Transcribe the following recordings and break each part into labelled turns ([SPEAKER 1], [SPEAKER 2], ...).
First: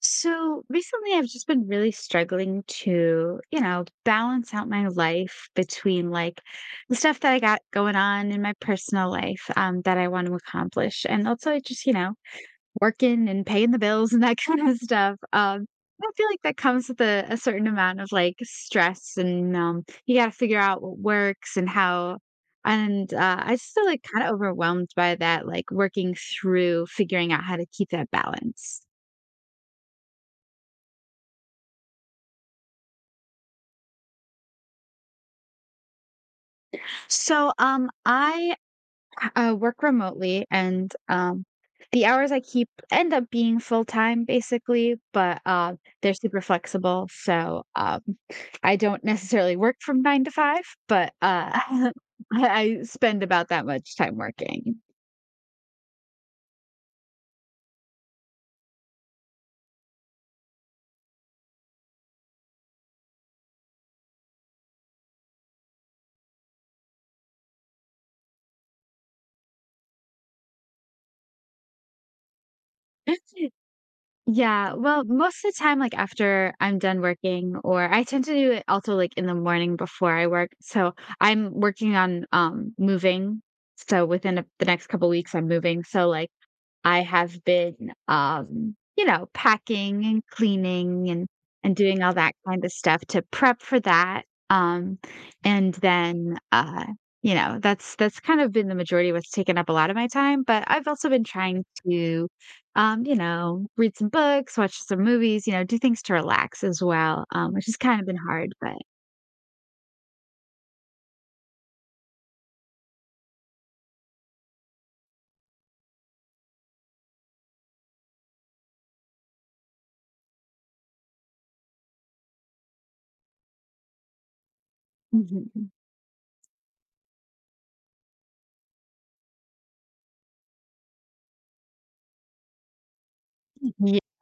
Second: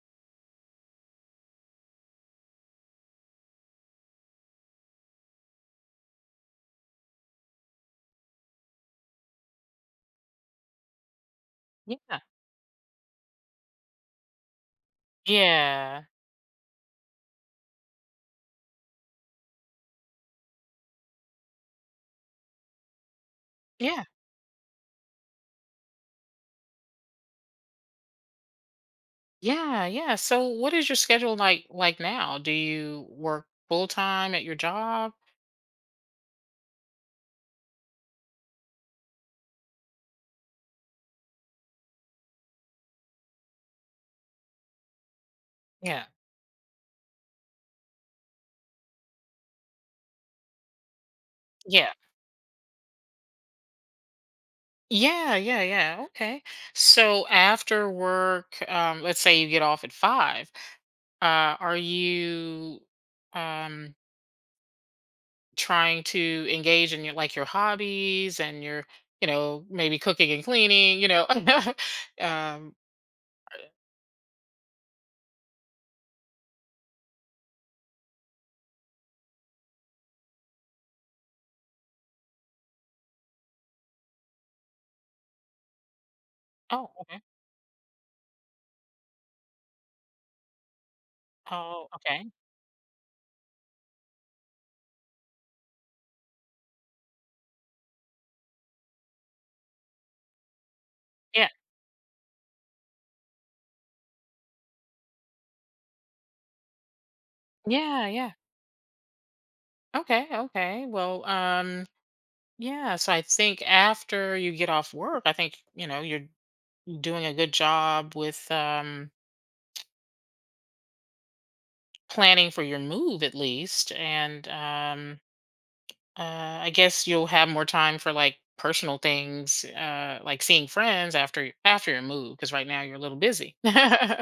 [SPEAKER 1] So recently, I've just been really struggling to, you know, balance out my life between like the stuff that I got going on in my personal life that I want to accomplish, and also just, you know,
[SPEAKER 2] Yeah.
[SPEAKER 1] working and paying the bills and that kind of stuff. Um,
[SPEAKER 2] Yeah.
[SPEAKER 1] I feel like that comes with a certain amount of like stress, and you got to figure out what works and how. And I just feel like
[SPEAKER 2] Yeah.
[SPEAKER 1] kind of overwhelmed by that, like working through figuring out how to keep that balance.
[SPEAKER 2] Yeah. Yeah. So what is your schedule like now? Do you work full time at your job?
[SPEAKER 1] I work remotely, and the hours I keep end up being full time, basically. But
[SPEAKER 2] Yeah.
[SPEAKER 1] they're super flexible, so I don't necessarily work from nine to five, but
[SPEAKER 2] Yeah.
[SPEAKER 1] I I spend about that much time working.
[SPEAKER 2] Yeah, yeah, yeah. Okay. So after work, let's say you get off at five, are you um trying to engage in your like your hobbies and your, you know, maybe cooking and cleaning, you know? um,
[SPEAKER 1] Yeah, well, most of the time, like after I'm done working, or I tend to do it also like in the morning before I work. So I'm working on moving. So within the next couple weeks, I'm moving. So like
[SPEAKER 2] oh,
[SPEAKER 1] I
[SPEAKER 2] okay.
[SPEAKER 1] have been, you know, packing and cleaning and
[SPEAKER 2] Oh,
[SPEAKER 1] doing all
[SPEAKER 2] okay.
[SPEAKER 1] that kind of stuff to prep for that. Um, and then, uh, you know, that's kind of been the majority of what's taken up a lot of my time. But I've also been
[SPEAKER 2] Yeah.
[SPEAKER 1] trying to, you know, read some books, watch some movies, you know, do things to relax as well, which has kind
[SPEAKER 2] Yeah,
[SPEAKER 1] of been
[SPEAKER 2] yeah.
[SPEAKER 1] hard, but
[SPEAKER 2] Okay, okay. Well, yeah, so I think after you get off work, I think, you know, you're doing a good job with planning for your move at least. And uh I guess you'll have more time for like personal things, like seeing friends after your move, because right now you're a little busy.
[SPEAKER 1] mhm.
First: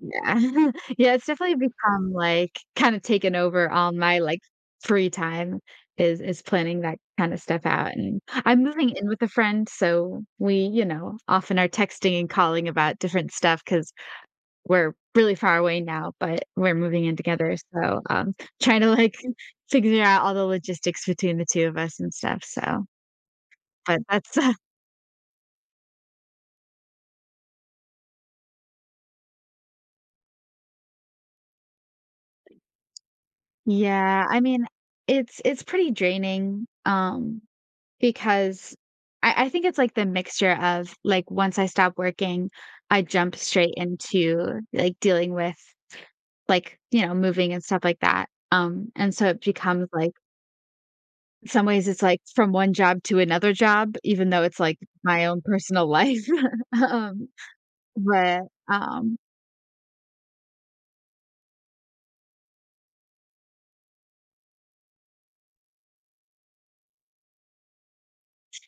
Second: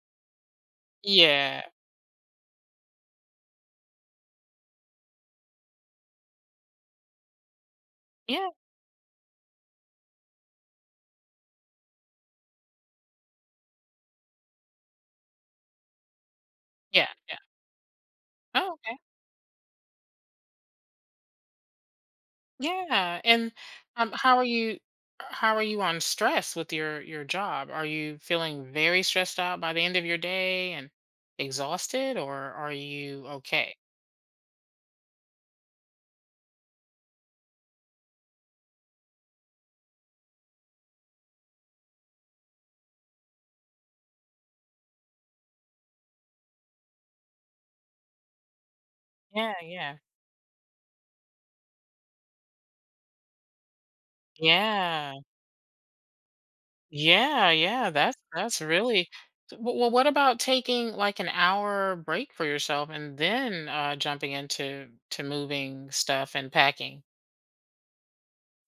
[SPEAKER 1] Yeah. Yeah, it's definitely
[SPEAKER 2] Yeah.
[SPEAKER 1] become, like, kinda taken over all my, like, free time is planning that kinda stuff out, and
[SPEAKER 2] Yeah,
[SPEAKER 1] I'm moving in with a friend, so we, you know, often are texting and calling about different stuff because 'cause we're really far away now, but we're moving
[SPEAKER 2] yeah,
[SPEAKER 1] in
[SPEAKER 2] yeah.
[SPEAKER 1] together, so,
[SPEAKER 2] Oh,
[SPEAKER 1] trying to,
[SPEAKER 2] okay.
[SPEAKER 1] like, figure out all the logistics between the 2 of us and stuff, so
[SPEAKER 2] Yeah, and
[SPEAKER 1] but
[SPEAKER 2] how
[SPEAKER 1] that's
[SPEAKER 2] are you? How are you on stress with your job? Are you feeling very stressed out by the end of your day and exhausted, or are you okay?
[SPEAKER 1] yeah, I mean, it's pretty draining, because I think it's, like, the mixture of, like, once I stop working, I jump straight into, like, dealing with, like, you know, moving and stuff like that, and so it
[SPEAKER 2] Yeah,
[SPEAKER 1] becomes,
[SPEAKER 2] yeah,
[SPEAKER 1] like some ways it's, like, from one job to another job, even though it's, like,
[SPEAKER 2] yeah,
[SPEAKER 1] my own personal life, um,
[SPEAKER 2] yeah, yeah. That's
[SPEAKER 1] but,
[SPEAKER 2] that's really.
[SPEAKER 1] um
[SPEAKER 2] Well, what about taking like an hour break for yourself and then jumping into to moving stuff and packing?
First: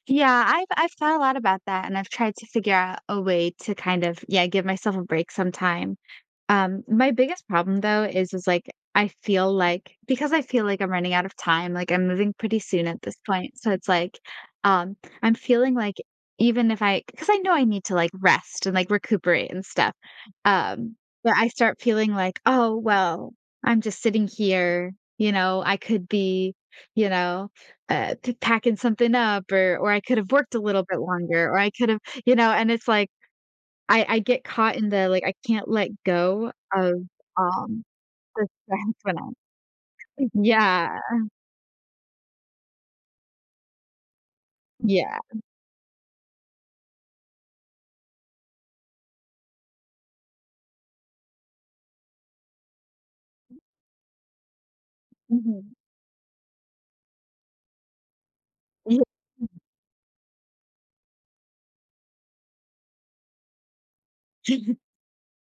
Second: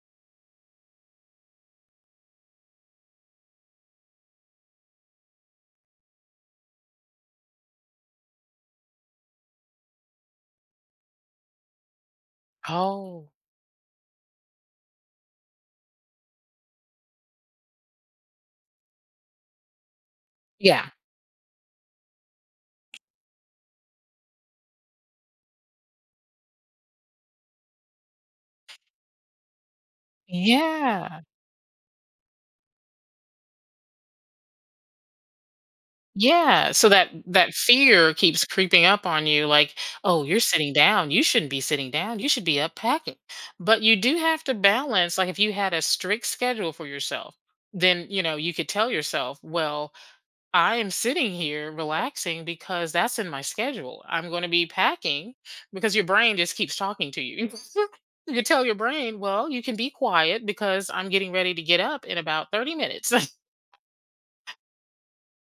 [SPEAKER 1] yeah, I've thought a lot about that, and I've tried to figure out a way to kind of, yeah, give myself a break sometime. My biggest problem though is like I feel like because I feel like I'm running out of time, like I'm moving pretty soon at this
[SPEAKER 2] Oh,
[SPEAKER 1] point. So it's like um I'm feeling like even if I because I know I need to like rest and like recuperate and stuff.
[SPEAKER 2] yeah,
[SPEAKER 1] Um, but I start feeling like, oh well, I'm just sitting here, you know, I could be, you know, packing something up or I could have worked a little bit
[SPEAKER 2] yeah.
[SPEAKER 1] longer or I could have, you know, and it's like I get caught in the, like, I can't let go
[SPEAKER 2] Yeah, so
[SPEAKER 1] of,
[SPEAKER 2] that
[SPEAKER 1] um,
[SPEAKER 2] fear keeps
[SPEAKER 1] the
[SPEAKER 2] creeping
[SPEAKER 1] stress
[SPEAKER 2] up
[SPEAKER 1] when
[SPEAKER 2] on
[SPEAKER 1] I'm
[SPEAKER 2] you like, "Oh, you're sitting
[SPEAKER 1] yeah,
[SPEAKER 2] down, you shouldn't be sitting down, you should be up packing." But you do have to balance,
[SPEAKER 1] yeah,
[SPEAKER 2] like, if you had a strict schedule for yourself, then, you know, you could tell yourself, "Well, I am sitting here relaxing because that's in my schedule. I'm gonna be packing,"
[SPEAKER 1] mhm.
[SPEAKER 2] because your brain just keeps talking to you. You could tell your
[SPEAKER 1] Yeah.
[SPEAKER 2] brain, "Well, you can be quiet because I'm getting ready to get up in about 30 minutes."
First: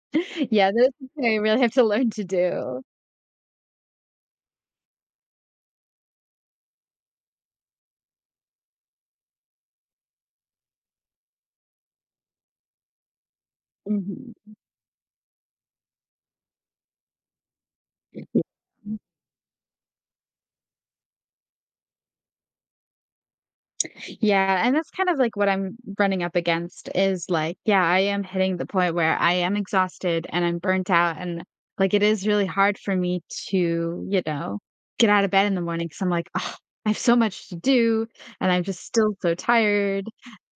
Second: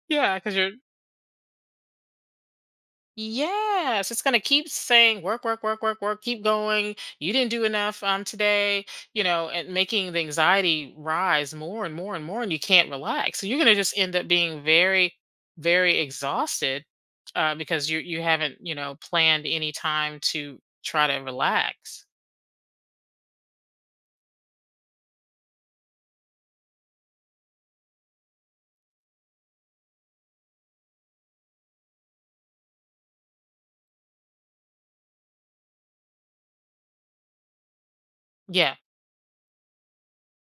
[SPEAKER 2] Yeah, because 'cause you're
[SPEAKER 1] Yeah, that's something I really have to learn to do.
[SPEAKER 2] yes, it's going to keep saying work, work, work, work, work, keep going. You didn't do enough today, you know, and making the anxiety rise more and more and more, and you can't relax. So you're going to just end up
[SPEAKER 1] Mhm.
[SPEAKER 2] being very, very exhausted because you haven't, you know, planned any time to try to relax.
[SPEAKER 1] Yeah, and that's kind of like what I'm running up against is like, yeah, I am hitting the point where I am exhausted and I'm burnt out and like it is really hard for me to, you know, get out of bed in the morning because I'm like, oh, I have so much to do and I'm
[SPEAKER 2] Yeah,
[SPEAKER 1] just still so tired.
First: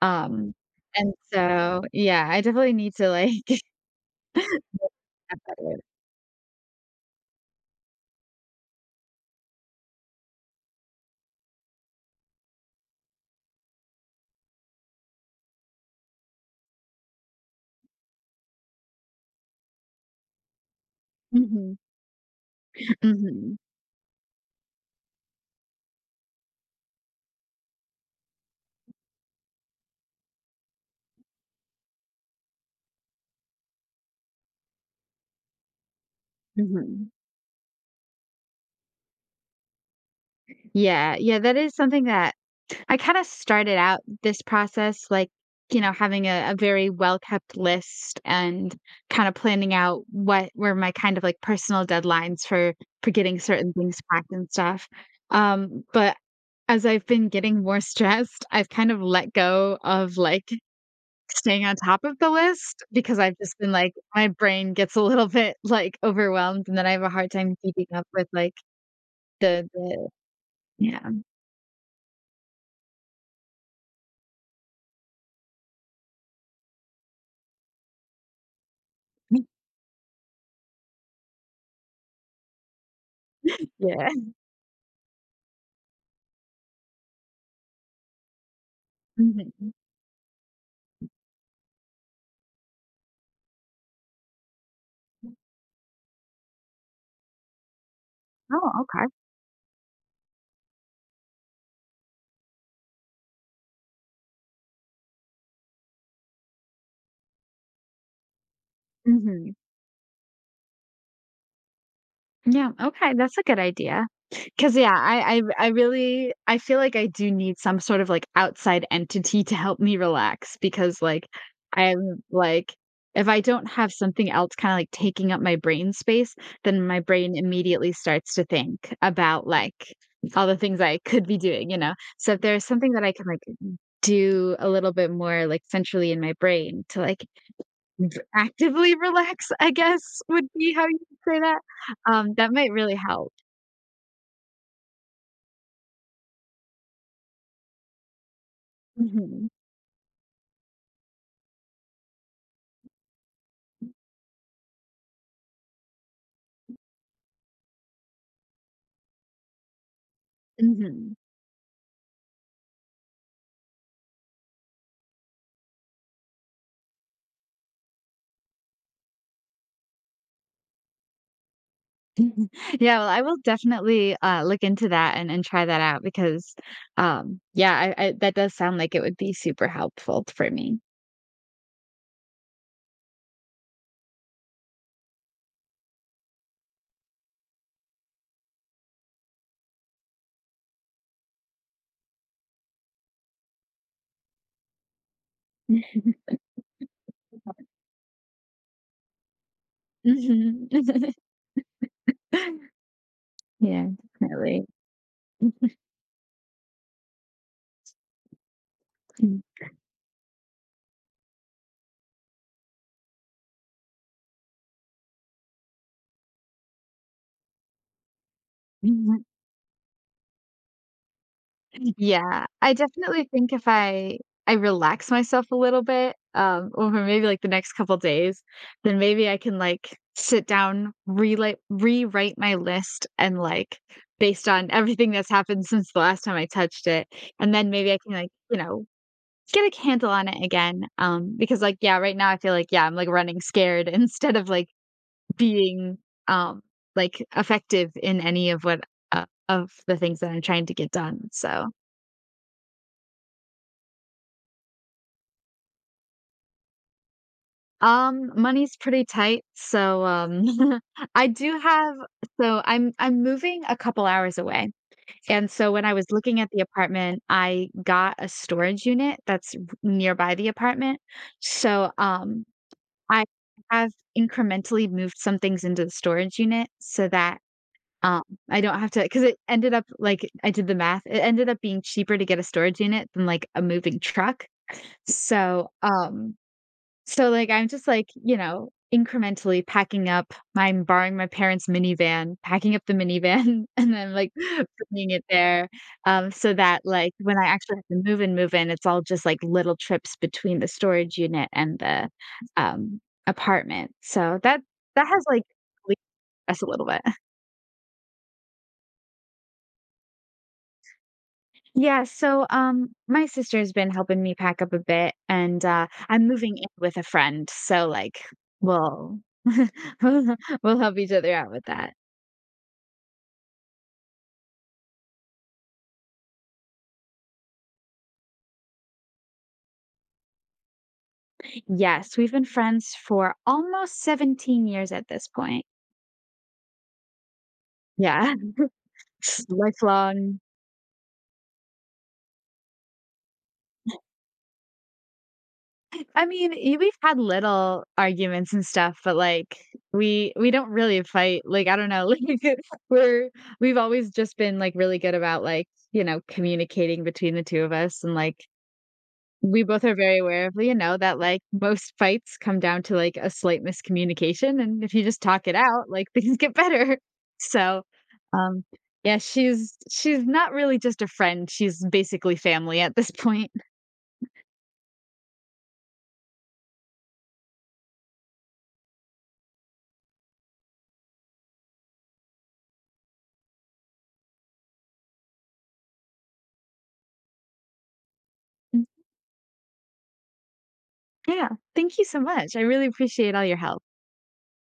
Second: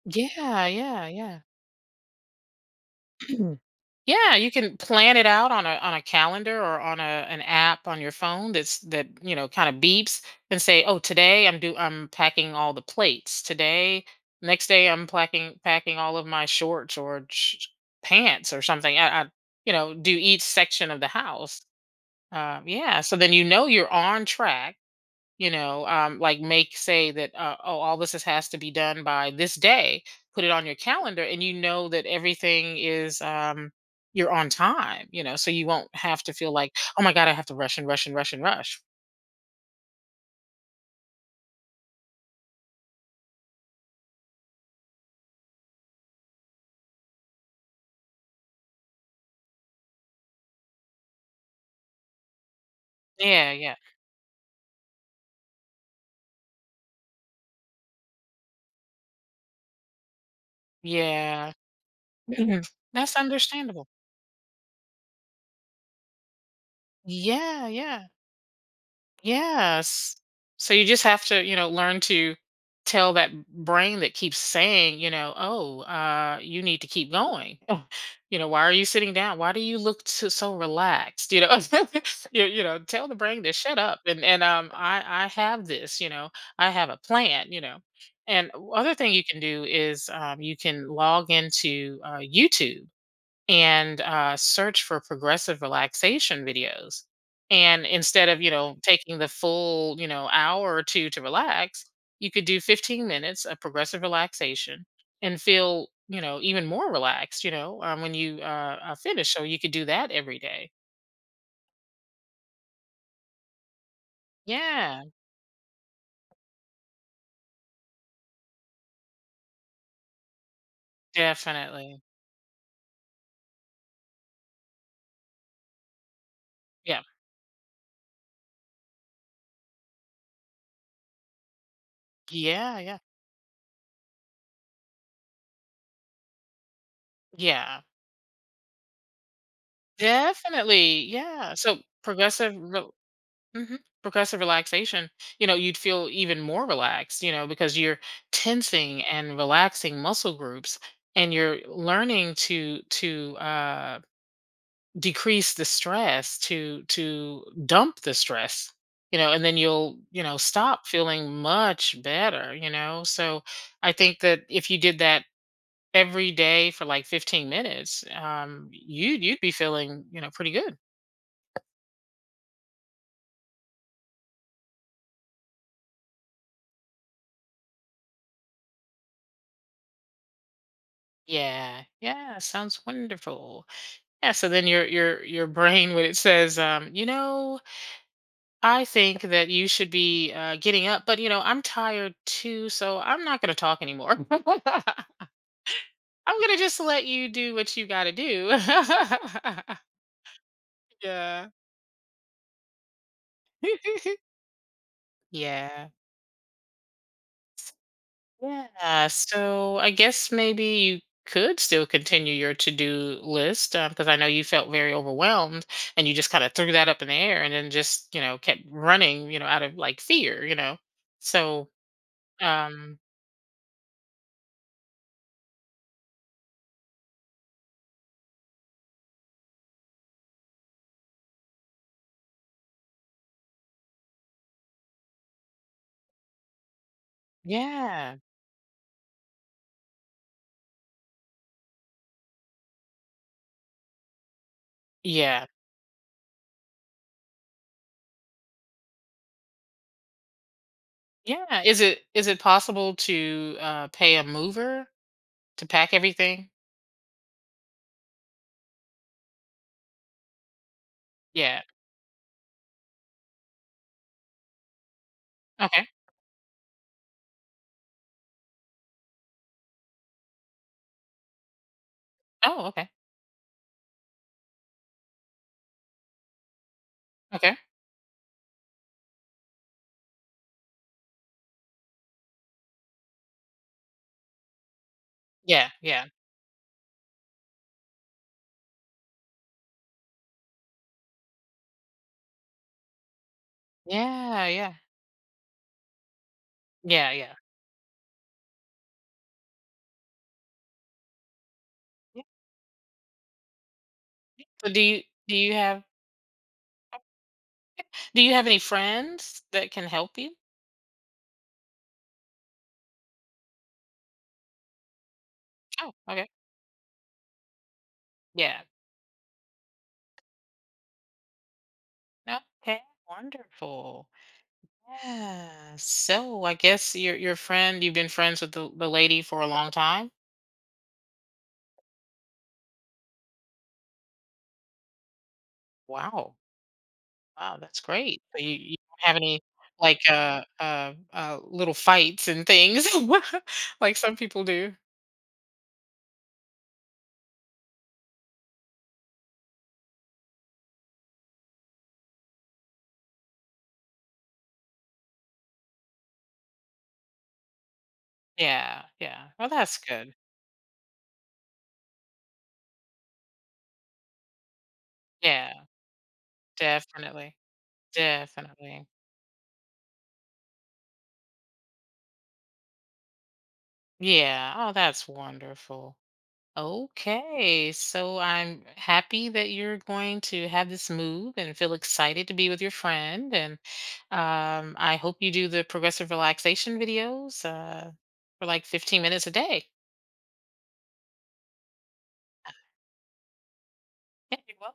[SPEAKER 1] Um,
[SPEAKER 2] yeah, yeah,
[SPEAKER 1] and
[SPEAKER 2] yeah.
[SPEAKER 1] so yeah, I definitely need to like
[SPEAKER 2] Yeah, you can plan it
[SPEAKER 1] get
[SPEAKER 2] out on a
[SPEAKER 1] better.
[SPEAKER 2] on a calendar or on a an app on your phone that you know kind of beeps and say, "Oh, today I'm packing all the plates. Today, next day I'm packing all of my pants or something." I you know, do each section of the house.
[SPEAKER 1] hmm
[SPEAKER 2] Yeah, so then you
[SPEAKER 1] hmm
[SPEAKER 2] know you're on track, you know. Like, make say that oh, all this is, has to be done by this day. Put it on your calendar, and you know that everything is, you're on time, you know, so you won't have to feel like oh
[SPEAKER 1] hmm
[SPEAKER 2] my god, I have to rush and rush and rush and rush.
[SPEAKER 1] Yeah, yeah, that is something that I kinda started out this process, like, you know, having a very well-kept list and kinda planning out what were my kind of, like, personal deadlines for getting
[SPEAKER 2] Yeah,
[SPEAKER 1] certain
[SPEAKER 2] yeah,
[SPEAKER 1] things packed and stuff. But as I've been getting more stressed, I've kind of let go of, like,
[SPEAKER 2] yeah.
[SPEAKER 1] staying on top of the
[SPEAKER 2] Mhm.
[SPEAKER 1] list
[SPEAKER 2] That's
[SPEAKER 1] because I've just been
[SPEAKER 2] understandable.
[SPEAKER 1] like my brain gets a little bit, like, overwhelmed, and then I have a hard time
[SPEAKER 2] Yeah,
[SPEAKER 1] keeping
[SPEAKER 2] yeah.
[SPEAKER 1] up with, like, the
[SPEAKER 2] Yes. So you just
[SPEAKER 1] yeah.
[SPEAKER 2] have to, you know, learn to tell that brain that keeps saying, you know, oh, you need to keep going. Oh, you know, why are you sitting down? Why do you look so, so relaxed? You know, you know, tell the brain to shut up.
[SPEAKER 1] Yeah.
[SPEAKER 2] And I have this, you know, I have a plan, you know. And other thing you can do
[SPEAKER 1] Mhm.
[SPEAKER 2] is, you can log into YouTube and search for progressive relaxation videos. And instead of, you
[SPEAKER 1] Oh,
[SPEAKER 2] know,
[SPEAKER 1] okay.
[SPEAKER 2] taking the full, you know, hour or two to relax, you could do 15 minutes of progressive relaxation and feel, you know, even more relaxed, you know, when you finish. So
[SPEAKER 1] Mhm.
[SPEAKER 2] you could do that every day.
[SPEAKER 1] Yeah, okay, that's a good idea. Cause, yeah,
[SPEAKER 2] Yeah,
[SPEAKER 1] I really I feel like I do need some sort of, like, outside entity to help me relax because, like,
[SPEAKER 2] definitely.
[SPEAKER 1] I'm like, if I don't have something else kinda, like, taking up my brain space, then my
[SPEAKER 2] Yeah.
[SPEAKER 1] brain immediately starts to think about, like, all the things I could be doing, you know? So if there's
[SPEAKER 2] Yeah.
[SPEAKER 1] something
[SPEAKER 2] Yeah.
[SPEAKER 1] that I can, like, do a little bit more, like, centrally in my brain to, like,
[SPEAKER 2] Yeah.
[SPEAKER 1] actively relax, I guess, would be how you
[SPEAKER 2] Definitely.
[SPEAKER 1] would say
[SPEAKER 2] Yeah.
[SPEAKER 1] that?
[SPEAKER 2] So
[SPEAKER 1] That
[SPEAKER 2] progressive.
[SPEAKER 1] might really help.
[SPEAKER 2] Hmm. Progressive relaxation, you know, you'd feel even more relaxed, you know, because you're tensing and
[SPEAKER 1] Mhm.
[SPEAKER 2] relaxing muscle groups, and you're learning to decrease the stress, to dump the stress, you know, and then you'll, you know, stop
[SPEAKER 1] Mhm.
[SPEAKER 2] feeling much better, you know. So I think that if you did that every day for like 15 minutes, you, you'd you'd be feeling, you know, pretty good.
[SPEAKER 1] Yeah, well, I will definitely, look into that and try that out because, yeah, I that does sound like it would be super helpful for me.
[SPEAKER 2] Yeah, yeah, sounds wonderful. Yeah, so then your your brain, when it says, you know, I think that you should be, getting up, but, you know, I'm tired too, so I'm not gonna talk anymore. I'm gonna just let you do what you gotta do.
[SPEAKER 1] Mhm.
[SPEAKER 2] Yeah.
[SPEAKER 1] Yeah, definitely.
[SPEAKER 2] Yeah. Yeah.
[SPEAKER 1] Mm.
[SPEAKER 2] So I guess maybe you could still continue your to-do list, because I know you felt very overwhelmed and you just kind of threw that up in the air and then just, you know, kept running, you know, out of like fear, you know. So
[SPEAKER 1] Yeah, I
[SPEAKER 2] Um,
[SPEAKER 1] definitely think if I relax myself a little bit, over maybe, like, the next couple days, then maybe I can, like, sit down, relate rewrite my list and, like, based on everything that's happened since the last time I touched it, and then maybe I can,
[SPEAKER 2] yeah.
[SPEAKER 1] like, you know, get a handle on it again, because, like, yeah, right now I feel like, yeah, I'm, like, running scared instead of, like,
[SPEAKER 2] Yeah.
[SPEAKER 1] being, um, like, effective in any of what of the things that I'm trying to get done,
[SPEAKER 2] Yeah.
[SPEAKER 1] so
[SPEAKER 2] Is it possible to pay a mover to pack everything?
[SPEAKER 1] money's pretty tight, so, I do
[SPEAKER 2] Yeah.
[SPEAKER 1] have so I'm moving a couple hours away, and so when
[SPEAKER 2] Okay.
[SPEAKER 1] I was looking at the apartment, I got a storage unit that's r nearby the apartment, so,
[SPEAKER 2] Oh, okay.
[SPEAKER 1] I have incrementally moved some things into the storage unit so that
[SPEAKER 2] Okay.
[SPEAKER 1] Um, I don't have to because it ended up like, I did the math, it ended up being cheaper to get a storage unit than, like, a moving truck. So,
[SPEAKER 2] Yeah, yeah.
[SPEAKER 1] um so, like, I'm just, like, you know, incrementally packing up I'm borrowing my parents' minivan, packing up the minivan, and then, like,
[SPEAKER 2] Yeah, yeah.
[SPEAKER 1] bringing it there, so that,
[SPEAKER 2] Yeah,
[SPEAKER 1] like,
[SPEAKER 2] yeah.
[SPEAKER 1] when I actually have to move and move in, it's all just, like, little trips between the storage unit and the,
[SPEAKER 2] Yeah.
[SPEAKER 1] um, apartment. So
[SPEAKER 2] Yeah.
[SPEAKER 1] that
[SPEAKER 2] So
[SPEAKER 1] that has,
[SPEAKER 2] do
[SPEAKER 1] like,
[SPEAKER 2] you have
[SPEAKER 1] relieved us a little bit.
[SPEAKER 2] do you have any friends that can help you?
[SPEAKER 1] Yeah, so my sister's been helping me pack up a bit and
[SPEAKER 2] Oh, okay.
[SPEAKER 1] I'm moving in with a friend. So like
[SPEAKER 2] Yeah.
[SPEAKER 1] we'll we'll we'll help each other out with that.
[SPEAKER 2] Okay. Wonderful. Yeah. So I guess your friend, you've been friends with the lady for a long time?
[SPEAKER 1] Yes, we've been friends for almost 17 years at this point.
[SPEAKER 2] Wow. Wow, that's great.
[SPEAKER 1] Yeah.
[SPEAKER 2] So you don't have any, like,
[SPEAKER 1] Lifelong.
[SPEAKER 2] little fights and things like some people do.
[SPEAKER 1] I mean, we've had little arguments and stuff, but like we don't really fight. Like I don't know, like we're we've always just been like really good about like, you know, communicating between the two of us and like
[SPEAKER 2] Yeah, yeah. Well,
[SPEAKER 1] we
[SPEAKER 2] that's
[SPEAKER 1] both are
[SPEAKER 2] good.
[SPEAKER 1] very aware of, you know, that, like, most fights come down to, like, a slight miscommunication, and if you just talk
[SPEAKER 2] Yeah,
[SPEAKER 1] it out, like, things get better.
[SPEAKER 2] definitely,
[SPEAKER 1] So, um,
[SPEAKER 2] definitely.
[SPEAKER 1] yeah, she's not really just a friend, she's basically family at this point.
[SPEAKER 2] Yeah, oh, that's wonderful. Okay, so I'm happy that you're going to have this move and feel excited to be with your friend, and, I hope you do the progressive relaxation videos, for, like, 15 minutes a day.
[SPEAKER 1] Yeah. Thank you so much. I really appreciate all your help.
[SPEAKER 2] Yeah, you're welcome.